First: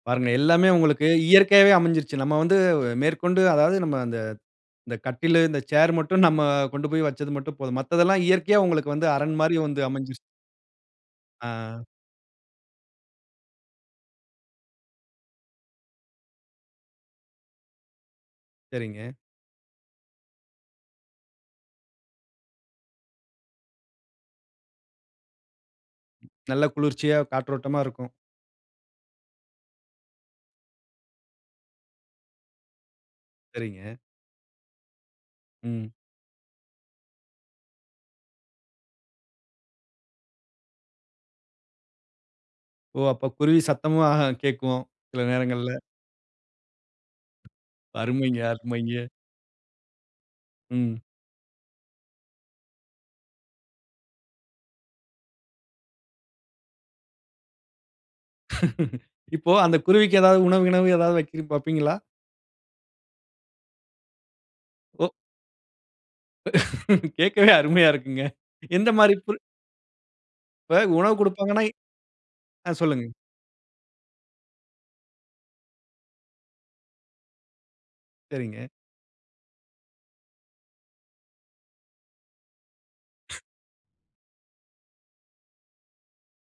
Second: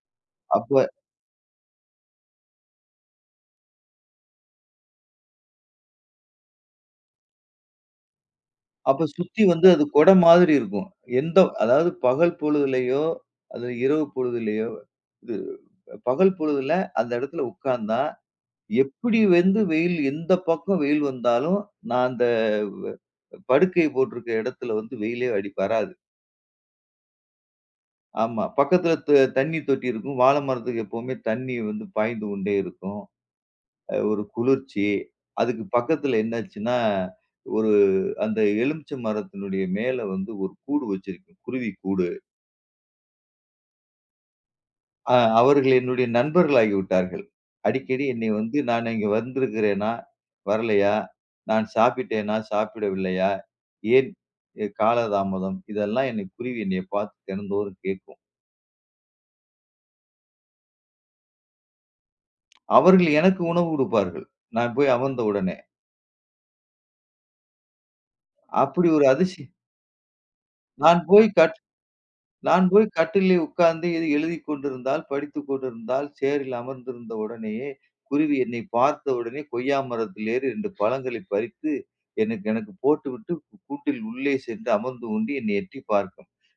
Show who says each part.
Speaker 1: பாருங்க எல்லாமே
Speaker 2: அப்ப
Speaker 1: உங்களுக்கு இயற்கையாவே அமஞ்சிருச்சு. நம்ம வந்து மேற்கொண்டு, அதாவது நம்ம அந்த அந்த கட்டிலு, இந்த சேர் மட்டும் நம்ம கொண்டு போயி வச்சது மட்டும் போதும். மத்ததெல்லாம் இயற்கையா உங்களுக்கு
Speaker 2: அப்ப
Speaker 1: வந்து, அரண்
Speaker 2: சுத்தி
Speaker 1: மாரி
Speaker 2: வந்து
Speaker 1: வந்து
Speaker 2: அது கொட
Speaker 1: அமஞ்சிருச்சு.
Speaker 2: மாதிரி இருக்கும். எந்த
Speaker 1: ஆ.
Speaker 2: அதாவது பகல் பொழுதிலயோ, அது இரவு பொழுதிலயோ இது பகல் பொழுதில அந்த எடத்துல உட்காந்தா,
Speaker 1: சரிங்க.
Speaker 2: எப்படி வந்து வெயில் எந்த பக்கம் வெயில் வந்தாலும், நான் அந்த படுக்கை போட்டிருக்க எடத்துல வந்து வெயிலே அடிப் வராது.
Speaker 1: நல்ல குளிர்ச்சியா, காற்றோட்டமா இருக்கும்.
Speaker 2: ஆமா. பக்கத்துல த தண்ணி தொட்டி இருக்கும். வாழ மரத்துக்கு எப்பவுமே தண்ணி வந்து பாய்ந்து கொண்டே இருக்கும். அ
Speaker 1: சரிங்க.
Speaker 2: ஒரு குளிர்ச்சி. அதுக்கு
Speaker 1: ம்.
Speaker 2: பக்கத்துல என்னாச்சுன்னா, ஒரு அந்த எலுமிச்ச மரத்தினுடைய மேல வந்து 1 கூடு வச்சிருக்கு. குருவி கூடு.
Speaker 1: ஓ! அப்ப குருவி சத்தமும் ஆஹா கேட்கும்,
Speaker 2: அ
Speaker 1: சில
Speaker 2: அவர்கள்
Speaker 1: நேரங்கள்ல.
Speaker 2: என்னுடைய நண்பர்கள் ஆகிவிட்டார்கள். அடிக்கடி என்னை
Speaker 1: அருமைங்க.
Speaker 2: வந்து நான்
Speaker 1: அருமைங்க.
Speaker 2: அங்கு வந்திருக்கிறேனா? வரலையா?
Speaker 1: ம்.
Speaker 2: நான் சாப்பிட்டேனா? சாப்பிடவில்லையா? ஏன் எ காலதாமதம். இதெல்லாம் என்னை குருவி என்னை பார்த்து தினந்தோறும் கேட்கும்.
Speaker 1: இப்போ அந்த குருவிக்கு ஏதாவது உணவு, கிணவு எதாவது வக்கிறீ வப்பீங்களா?
Speaker 2: அவர்கள் எனக்கு உணவு குடுப்பார்கள். நான் போயி
Speaker 1: ஓ!
Speaker 2: அமர்ந்த உடனே.
Speaker 1: கேக்கவே அருமையா இருக்குங்க.
Speaker 2: அப்படி
Speaker 1: எந்த
Speaker 2: ஒரு
Speaker 1: மாரி புல்
Speaker 2: அதிசய
Speaker 1: இப்ப
Speaker 2: நான்
Speaker 1: உணவு
Speaker 2: போயி, கட்
Speaker 1: குடுப்பாங்கன்னா எ
Speaker 2: நான்
Speaker 1: ஆ,
Speaker 2: போயி
Speaker 1: சொல்லுங்க.
Speaker 2: கட்டில்லே உட்காந்து எதுவும் எழுதிக் கொண்டிருந்தால், படித்துக் கொண்டிருந்தால், சேரில் அமர்ந்திருந்த உடனேயே குருவி என்னை
Speaker 1: சரிங்க.
Speaker 2: பார்த்த உடனே, கொய்யா மரத்தில் ஏறி 2 பழங்களை பறித்து, எனக்கு எனக்கு போட்டுவிட்டு, கூட்டில் உள்ளே சென்று அமர்ந்து கொண்டு என்னை எட்டி பார்க்கும்.